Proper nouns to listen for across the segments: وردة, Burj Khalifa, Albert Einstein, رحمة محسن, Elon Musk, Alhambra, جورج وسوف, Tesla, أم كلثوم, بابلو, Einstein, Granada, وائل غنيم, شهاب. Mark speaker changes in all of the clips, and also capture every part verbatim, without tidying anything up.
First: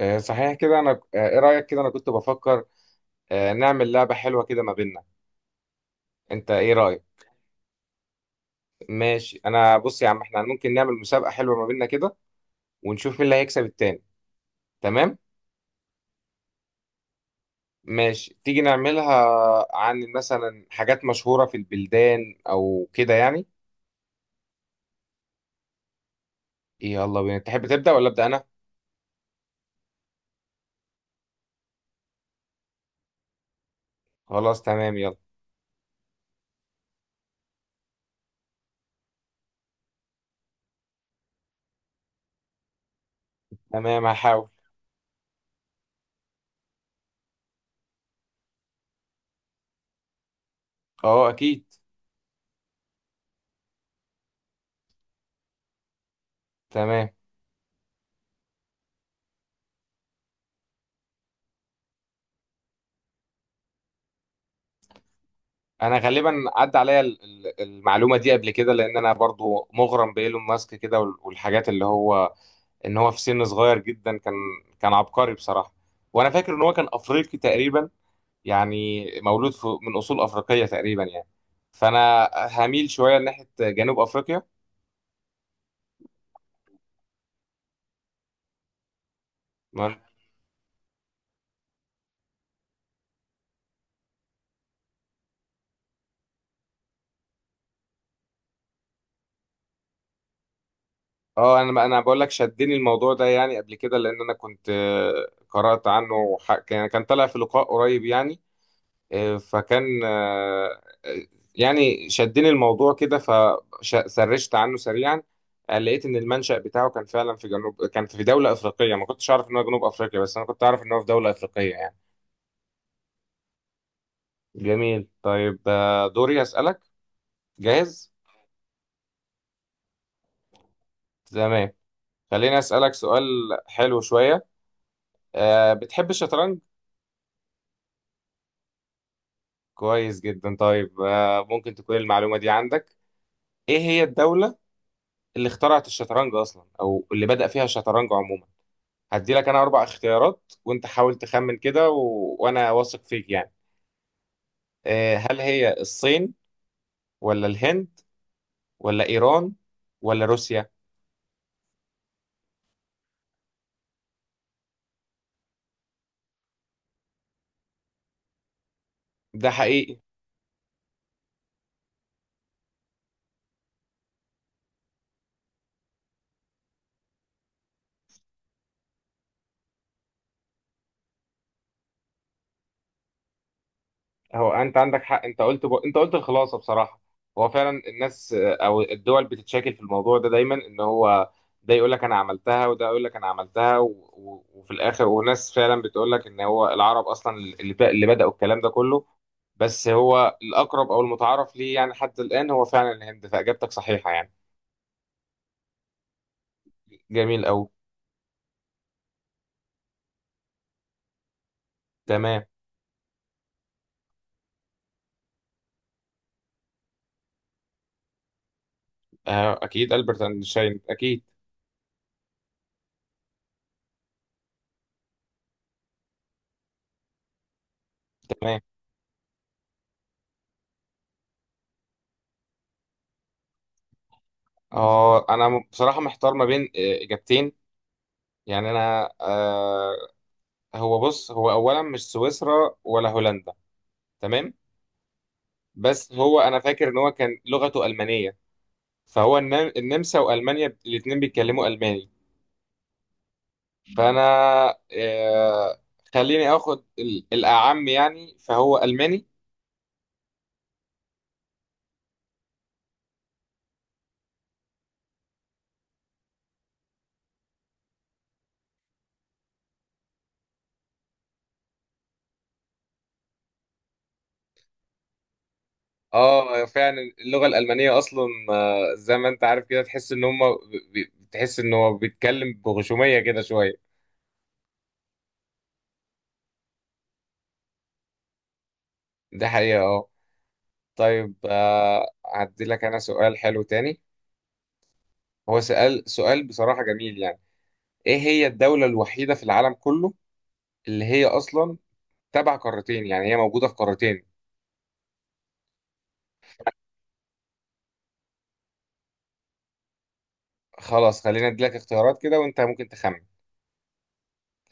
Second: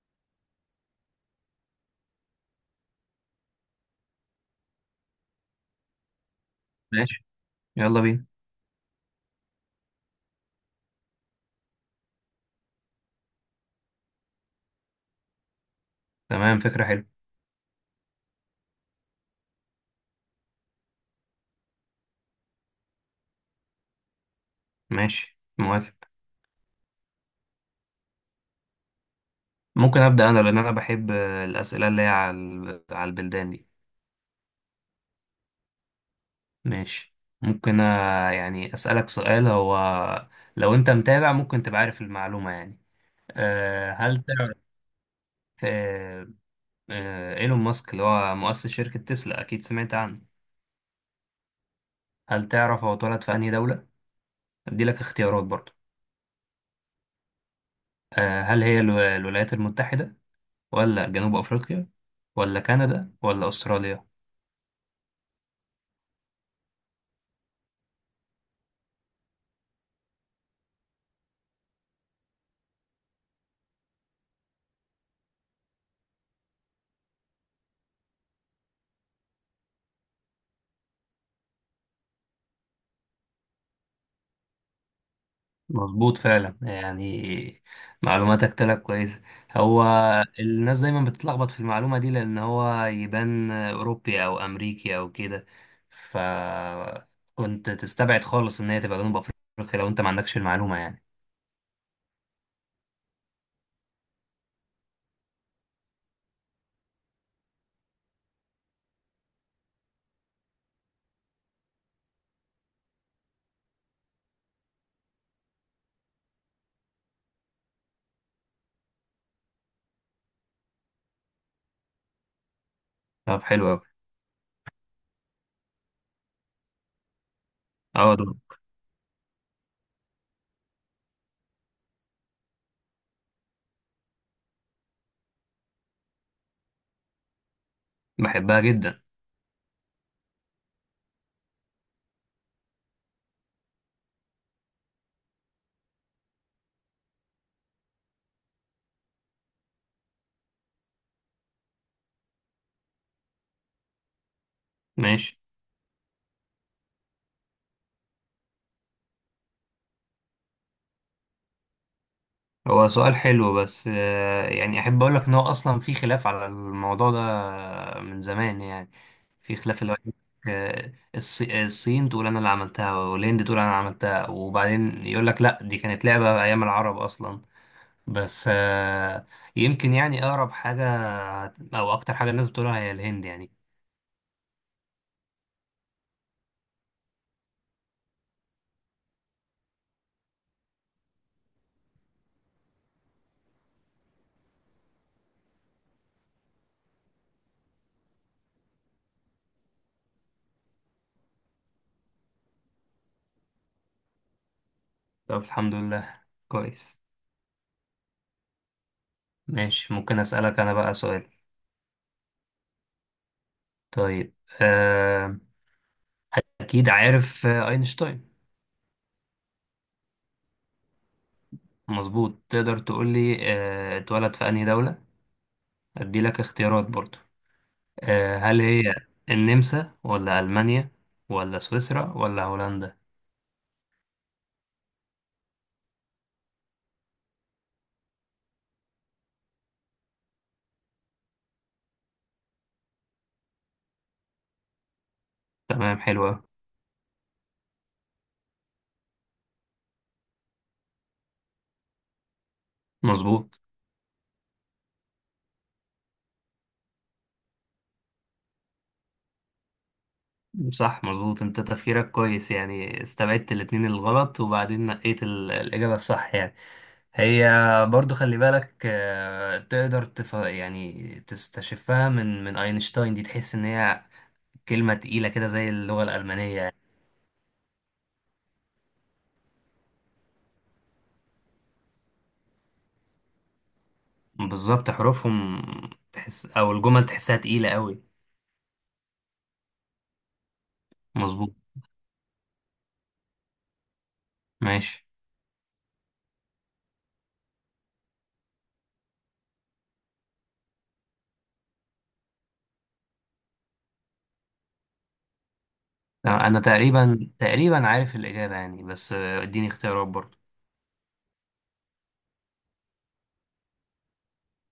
Speaker 1: آه، صحيح كده. انا آه، ايه رايك؟ كده انا كنت بفكر آه، نعمل لعبه حلوه كده ما بيننا. انت ايه رايك؟
Speaker 2: ماشي. يلا بينا.
Speaker 1: ماشي انا، بص يا عم، احنا ممكن نعمل مسابقه حلوه ما بيننا كده، ونشوف مين اللي هيكسب التاني. تمام.
Speaker 2: تمام، فكرة حلوة.
Speaker 1: ماشي تيجي نعملها، عن مثلا حاجات مشهوره في البلدان او كده يعني.
Speaker 2: ماشي، موافق.
Speaker 1: يلا بينا. تحب تبدا ولا ابدا انا؟
Speaker 2: ممكن أبدأ أنا لأن أنا بحب الأسئلة اللي هي على ال- على البلدان دي.
Speaker 1: خلاص تمام يلا.
Speaker 2: ماشي. ممكن آه، يعني أسألك سؤال. هو لو أنت متابع ممكن تبقى عارف المعلومة يعني. أه
Speaker 1: تمام
Speaker 2: هل
Speaker 1: هحاول.
Speaker 2: تعرف أه أه إيلون ماسك اللي هو مؤسس شركة تسلا؟ أكيد سمعت عنه.
Speaker 1: اه اكيد.
Speaker 2: هل تعرف هو اتولد في أنهي دولة؟ أدي لك اختيارات برضه.
Speaker 1: تمام.
Speaker 2: أه هل هي الو- الولايات المتحدة، ولا جنوب أفريقيا، ولا كندا، ولا أستراليا؟
Speaker 1: انا غالبا عدى عليا ال- ال- المعلومه دي قبل كده، لان انا برضو مغرم بايلون ماسك كده، وال- والحاجات اللي هو ان هو في سن صغير جدا كان كان عبقري بصراحه. وانا فاكر ان هو كان افريقي تقريبا، يعني مولود في من اصول افريقيه تقريبا يعني. فانا هميل شويه ناحيه جنوب افريقيا.
Speaker 2: مظبوط فعلا يعني، معلوماتك طلعت كويسة. هو
Speaker 1: ما-
Speaker 2: الناس دايما بتتلخبط في المعلومة دي لأن هو يبان أوروبي أو أمريكي أو كده، فكنت تستبعد خالص إن هي تبقى جنوب أفريقيا لو أنت ما عندكش المعلومة يعني.
Speaker 1: اه، انا انا بقول لك، شدني الموضوع ده يعني قبل كده، لان انا كنت آه، قرات عنه، وح- كان كان طالع في لقاء قريب يعني. آه، فكان آه، يعني شدني الموضوع كده فسرشت عنه سريعا. آه، لقيت ان المنشأ بتاعه كان فعلا في جنوب، كان في دولة افريقية. ما كنتش اعرف ان هو جنوب افريقيا بس انا كنت اعرف ان هو في دولة افريقية يعني.
Speaker 2: طب حلو أوي.
Speaker 1: جميل طيب، آه، دوري اسألك. جاهز؟
Speaker 2: أه دول.
Speaker 1: تمام. خليني اسألك سؤال حلو شوية. آه، بتحب الشطرنج؟
Speaker 2: بحبها جدا.
Speaker 1: كويس جدا. طيب آه، ممكن تكون المعلومة دي عندك. ايه هي الدولة اللي اخترعت الشطرنج اصلا، او اللي بدأ فيها الشطرنج عموما؟ هدي لك انا اربع اختيارات وانت حاول تخمن كده و... وانا واثق فيك يعني. آه،
Speaker 2: ماشي.
Speaker 1: هل هي الصين، ولا الهند، ولا ايران، ولا روسيا؟
Speaker 2: هو سؤال حلو، بس آه، يعني احب اقول لك ان هو اصلا في خلاف على الموضوع ده من زمان يعني.
Speaker 1: ده
Speaker 2: في خلاف اللي هو
Speaker 1: حقيقي.
Speaker 2: يقولك، آه، الص- الصين تقول انا اللي عملتها، والهند تقول انا عملتها، وبعدين يقول لك لا دي كانت لعبة ايام العرب اصلا. بس آه، يمكن يعني اقرب حاجة او اكتر حاجة الناس بتقولها هي الهند يعني.
Speaker 1: هو انت عندك حق، انت قلت جو... انت قلت الخلاصه بصراحه. هو فعلا الناس آه، او الدول بتتشاكل في الموضوع ده دايما، ان هو ده يقول لك انا عملتها، وده يقول لك انا عملتها، و... و... وفي الاخر، وناس فعلا بتقول لك ان هو العرب اصلا اللي, ب... اللي بداوا الكلام ده كله. بس هو الاقرب او المتعارف ليه يعني حتى الان هو فعلا الهند، فاجابتك صحيحه يعني.
Speaker 2: طب الحمد لله. كويس.
Speaker 1: جميل قوي.
Speaker 2: ماشي. ممكن اسألك انا بقى سؤال؟
Speaker 1: تمام.
Speaker 2: طيب. آه، اكيد عارف آه، اينشتاين؟
Speaker 1: آه، اكيد البرت اينشتاين اكيد.
Speaker 2: مظبوط. تقدر تقول لي آه، اتولد في أنهي دولة؟ أدي لك اختيارات برضو. آه،
Speaker 1: تمام.
Speaker 2: هل هي النمسا، ولا ألمانيا، ولا سويسرا، ولا هولندا؟
Speaker 1: اه انا م- بصراحه محتار ما بين آه، اجابتين يعني. انا آه هو بص، هو اولا مش سويسرا ولا هولندا. تمام.
Speaker 2: تمام،
Speaker 1: بس
Speaker 2: حلو
Speaker 1: هو
Speaker 2: أوي.
Speaker 1: انا فاكر ان هو كان لغته المانيه، فهو النم- النمسا والمانيا الاثنين بيتكلموا الماني.
Speaker 2: مظبوط.
Speaker 1: فانا آه خليني اخد ال- الاعم يعني، فهو الماني.
Speaker 2: صح، مظبوط، انت تفكيرك كويس يعني، استبعدت الاتنين الغلط وبعدين نقيت ال- الإجابة الصح يعني. هي، برضو خلي بالك آه، تقدر تف... يعني تستشفها من من أينشتاين دي، تحس إن هي كلمة تقيلة كده زي اللغة
Speaker 1: اه
Speaker 2: الألمانية.
Speaker 1: فعلا اللغه الالمانيه اصلا، آه، زي ما انت عارف كده تحس ان هم، بي- تحس ان هو بيتكلم بغشوميه كده شويه.
Speaker 2: بالظبط حروفهم. تحس او الجمل تحسها تقيلة قوي.
Speaker 1: ده حقيقه اه. طيب
Speaker 2: مظبوط.
Speaker 1: آه هدي لك انا سؤال حلو تاني.
Speaker 2: ماشي.
Speaker 1: هو سؤال سؤال بصراحه جميل يعني. ايه هي الدولة الوحيدة في العالم كله اللي هي اصلا تبع قارتين، يعني هي موجودة في قارتين؟
Speaker 2: انا تقريبا تقريبا عارف الاجابة يعني، بس آه، اديني اختيارات برضه.
Speaker 1: خلاص خلينا اديلك اختيارات كده وانت ممكن تخمن.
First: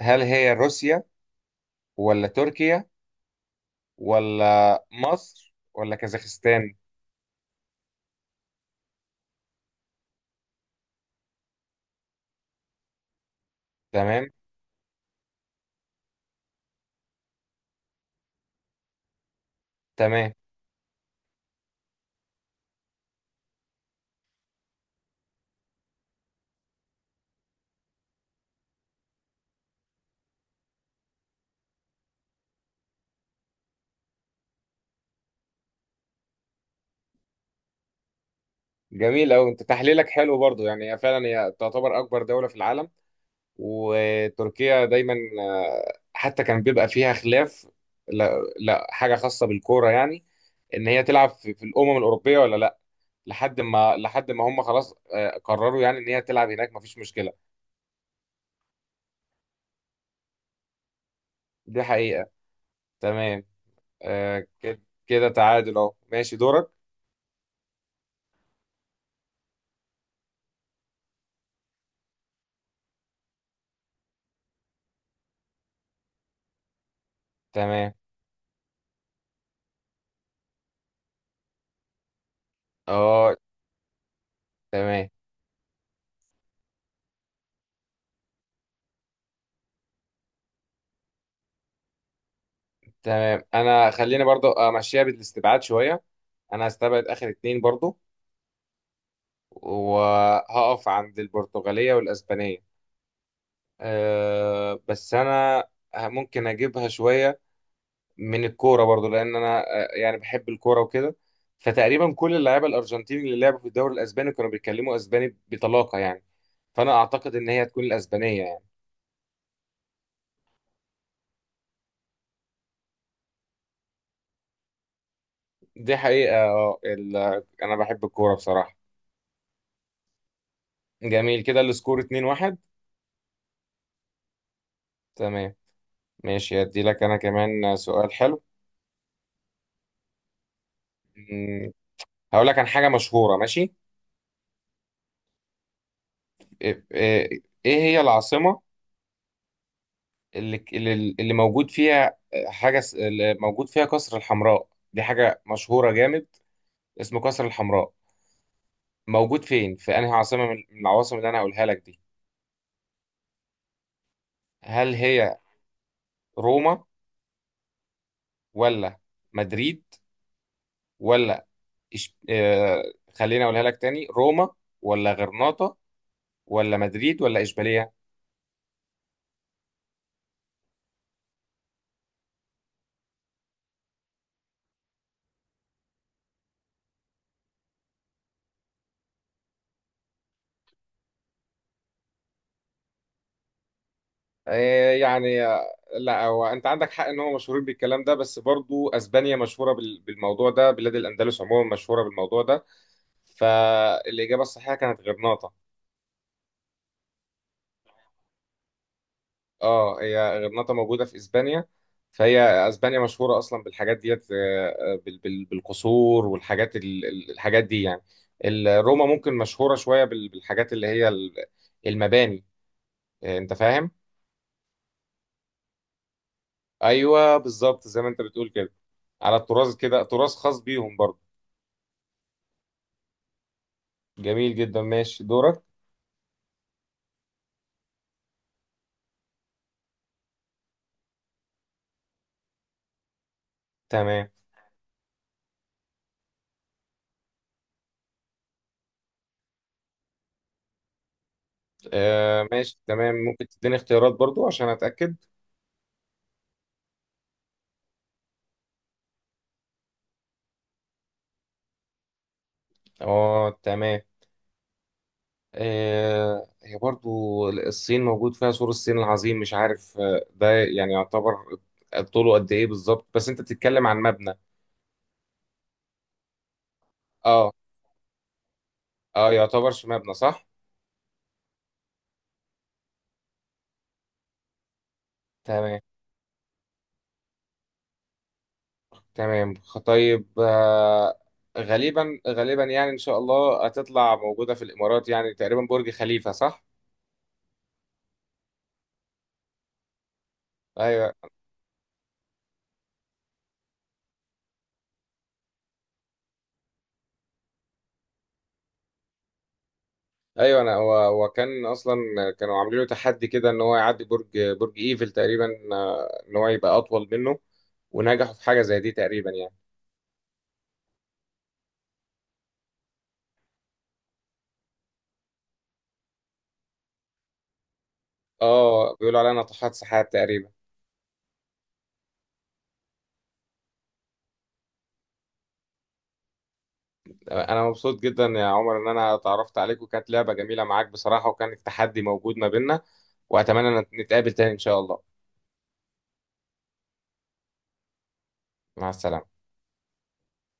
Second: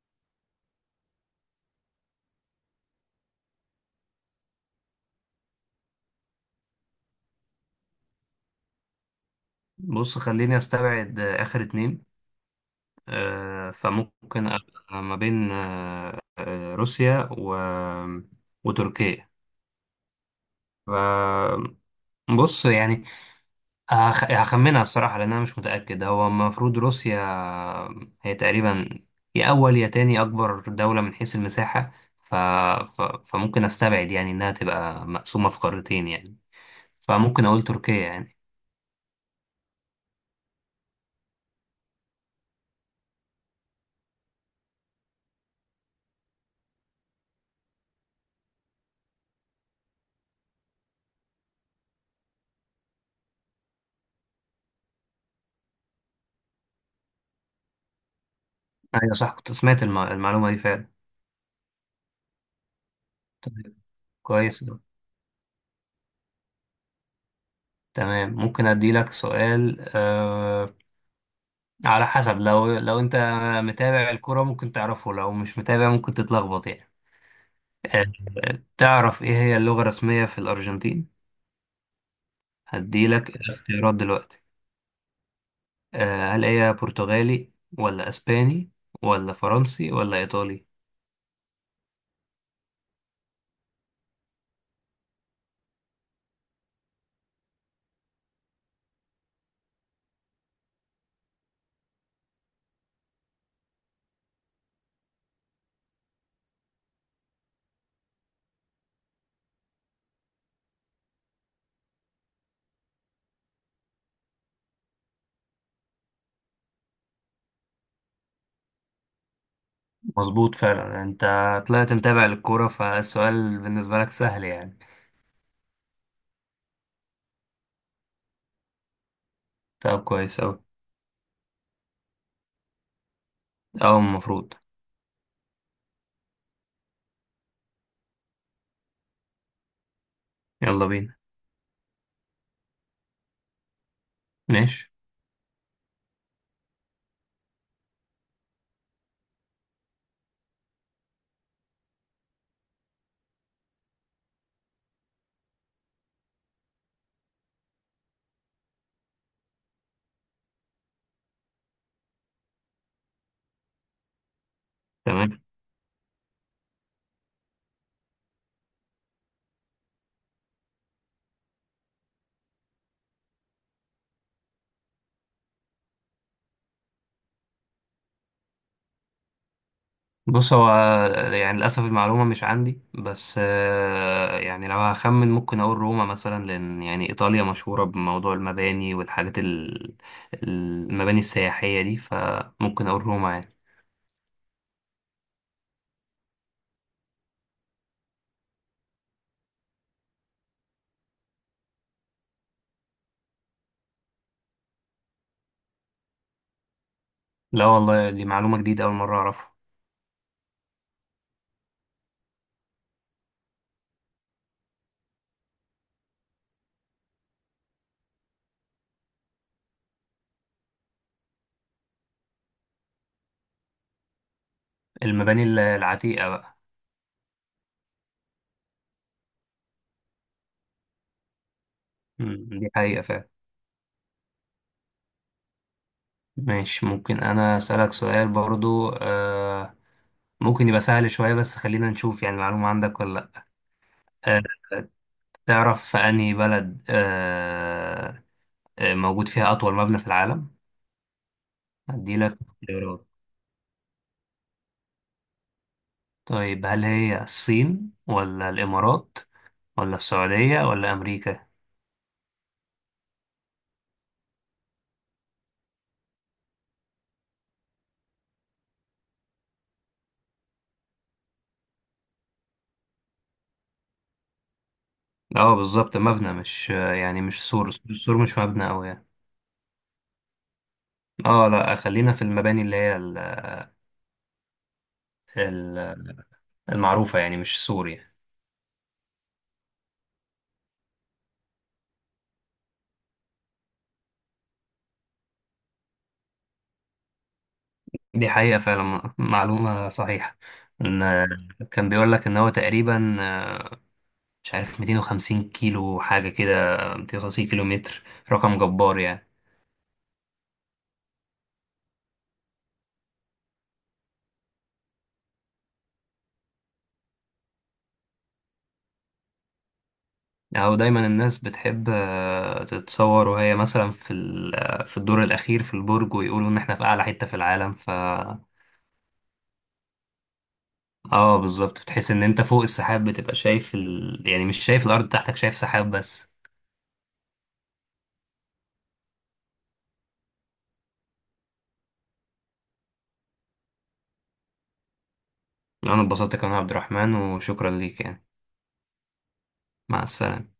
Speaker 1: هل هي روسيا، ولا تركيا، ولا مصر، ولا كازاخستان؟
Speaker 2: بص، خليني استبعد آه، اخر اتنين. آه،
Speaker 1: تمام.
Speaker 2: فممكن أبقى ما بين آه، آه، روسيا و... وتركيا.
Speaker 1: تمام.
Speaker 2: ف- بص يعني، هخ- هخمنها الصراحة، لأن أنا مش متأكد. هو المفروض روسيا. هي تقريبا يا أول يا تاني أكبر دولة من حيث المساحة. ف... ف... فممكن أستبعد يعني إنها تبقى مقسومة في قارتين يعني، فممكن أقول تركيا يعني.
Speaker 1: جميل أوي، انت تحليلك حلو برضو يعني. هي فعلا هي تعتبر اكبر دولة في العالم. وتركيا دايما آه، حتى كان بيبقى فيها خلاف. لا, لا حاجة خاصة بالكورة يعني، ان هي تلعب في في الامم الاوروبية ولا لا. لحد ما لحد ما هم خلاص آه، قرروا يعني ان هي تلعب هناك مفيش مشكله.
Speaker 2: أيوة صح، كنت سمعت الم... المعلومة دي فعلا.
Speaker 1: دي حقيقه. تمام
Speaker 2: طيب،
Speaker 1: آه،
Speaker 2: كويس أوي.
Speaker 1: كده. كده تعادل اهو. ماشي دورك.
Speaker 2: تمام، ممكن أدي لك سؤال. أه... على حسب، لو لو أنت متابع الكرة ممكن تعرفه، لو مش متابع ممكن تتلخبط يعني.
Speaker 1: تمام.
Speaker 2: أه... تعرف إيه هي اللغة الرسمية في الأرجنتين؟
Speaker 1: اه
Speaker 2: هديلك الاختيارات دلوقتي.
Speaker 1: تمام.
Speaker 2: آه هل هي برتغالي، ولا اسباني، ولا فرنسي، ولا ايطالي؟
Speaker 1: تمام انا خليني برضو امشيها بالاستبعاد شويه. انا هستبعد اخر اتنين برضو، وهقف عند البرتغاليه والاسبانيه. أه بس انا ممكن اجيبها شويه من الكوره برضو، لان انا آه، يعني بحب الكوره وكده. فتقريبا كل اللعيبه الارجنتين اللي لعبوا في الدوري الاسباني كانوا بيتكلموا اسباني بطلاقه يعني. فانا اعتقد ان هي هتكون الاسبانيه يعني.
Speaker 2: مظبوط فعلا، انت طلعت متابع للكورة، فالسؤال بالنسبة لك سهل يعني.
Speaker 1: دي حقيقه آه، ال- انا بحب الكوره بصراحه.
Speaker 2: طب كويس اوي.
Speaker 1: جميل كده السكور اتنين واحد.
Speaker 2: او المفروض.
Speaker 1: تمام. ماشي هدي لك انا كمان سؤال حلو.
Speaker 2: يلا بينا.
Speaker 1: مم، هقول لك عن حاجه مشهوره ماشي.
Speaker 2: ماشي.
Speaker 1: ايه إيه- إيه هي العاصمه اللي اللي اللي موجود فيها آه، حاجه س- اللي موجود فيها قصر الحمراء؟ دي حاجه مشهوره جامد، اسمه قصر الحمراء. موجود فين، في انهي عاصمة من من العواصم اللي انا هقولها لك دي؟ هل هي
Speaker 2: تمام.
Speaker 1: روما، ولا مدريد، ولا إش... آه... خليني اقولها لك تاني. روما، ولا غرناطة، ولا مدريد، ولا اشبيلية؟
Speaker 2: بص هو يعني، للأسف المعلومة مش عندي، بس آه، يعني لو هخمن ممكن أقول روما مثلا، لأن يعني إيطاليا مشهورة بموضوع المباني والحاجات ال- المباني السياحية دي، فممكن أقول روما يعني.
Speaker 1: آه يعني آه، لا هو انت عندك حق ان هو مشهورين بالكلام ده، بس برضو اسبانيا مشهورة بال... بالموضوع ده. بلاد الاندلس عموما مشهورة بالموضوع ده. فالاجابة الصحيحة كانت غرناطة.
Speaker 2: لا والله، دي معلومة جديدة، أول مرة أعرفها.
Speaker 1: اه هي غرناطة موجودة في اسبانيا. فهي اسبانيا مشهورة اصلا بالحاجات ديت آه، آه، بال- بال- بالقصور، والحاجات ال- ال- الحاجات دي يعني. ال- روما ممكن مشهورة شوية بال- بالحاجات اللي هي ال- المباني. آه، انت فاهم.
Speaker 2: المباني ال- العتيقة بقى.
Speaker 1: ايوه بالظبط زي ما انت بتقول كده، على التراث كده، تراث خاص بيهم برضه.
Speaker 2: مم، دي حقيقة فعلا.
Speaker 1: جميل جدا ماشي دورك.
Speaker 2: ماشي. ممكن أنا أسألك سؤال برضو؟ آه ممكن يبقى سهل شوية، بس خلينا نشوف يعني المعلومة عندك ولا لأ.
Speaker 1: تمام
Speaker 2: آه تعرف في أنهي بلد آه آه، موجود فيها أطول مبنى في العالم؟ هديلك
Speaker 1: آه ماشي.
Speaker 2: اختيارات.
Speaker 1: تمام ممكن تديني اختيارات برضو عشان اتاكد.
Speaker 2: طيب، هل هي الصين، ولا الإمارات، ولا السعودية، ولا أمريكا؟
Speaker 1: اه تمام. آه، هي برضو الصين موجود فيها سور الصين العظيم، مش عارف آه، ده يعني يعتبر طوله قد ايه بالظبط. بس انت بتتكلم عن مبنى.
Speaker 2: اه، بالظبط، مبنى مش آه، يعني، مش
Speaker 1: اه
Speaker 2: سور، السور مش مبنى أوي يعني.
Speaker 1: اه يعتبر مبنى صح.
Speaker 2: اه، لا خلينا في المباني اللي هي
Speaker 1: تمام.
Speaker 2: ال- المعروفة يعني، مش سوري.
Speaker 1: تمام خ- طيب، آه، غالبا غالبا يعني ان شاء الله هتطلع موجودة في الامارات، يعني تقريبا برج خليفة صح.
Speaker 2: دي حقيقة فعلا، معلومة صحيحة. إن
Speaker 1: ايوه.
Speaker 2: كان بيقول لك إن هو تقريبا آه، مش عارف، مئتين وخمسين كيلو حاجة كده، مئتين وخمسين كيلو متر، رقم جبار يعني.
Speaker 1: ايوه انا، هو هو كان اصلا كانوا عاملين له تحدي كده ان هو يعدي برج، برج ايفل تقريبا. آه، ان هو يبقى اطول منه، ونجحوا في حاجة زي دي تقريبا يعني.
Speaker 2: أو دايما الناس بتحب آه، تتصور وهي مثلا في ال- آه، في الدور الأخير في البرج، ويقولوا إن إحنا في أعلى حتة في العالم ف
Speaker 1: اه بيقولوا عليا ناطحات سحاب تقريبا.
Speaker 2: آه، بالظبط، بتحس إن أنت فوق السحاب، بتبقى شايف ال... يعني مش شايف الأرض تحتك، شايف سحاب بس.
Speaker 1: انا مبسوط جدا يا عمر ان انا اتعرفت عليك، وكانت لعبة جميلة معاك بصراحة، وكان التحدي موجود ما بيننا. واتمنى ان نتقابل تاني ان شاء الله.
Speaker 2: أنا اتبسطت كمان يا عبد الرحمن، وشكرا ليك يعني.
Speaker 1: مع السلامة.
Speaker 2: مع السلامة.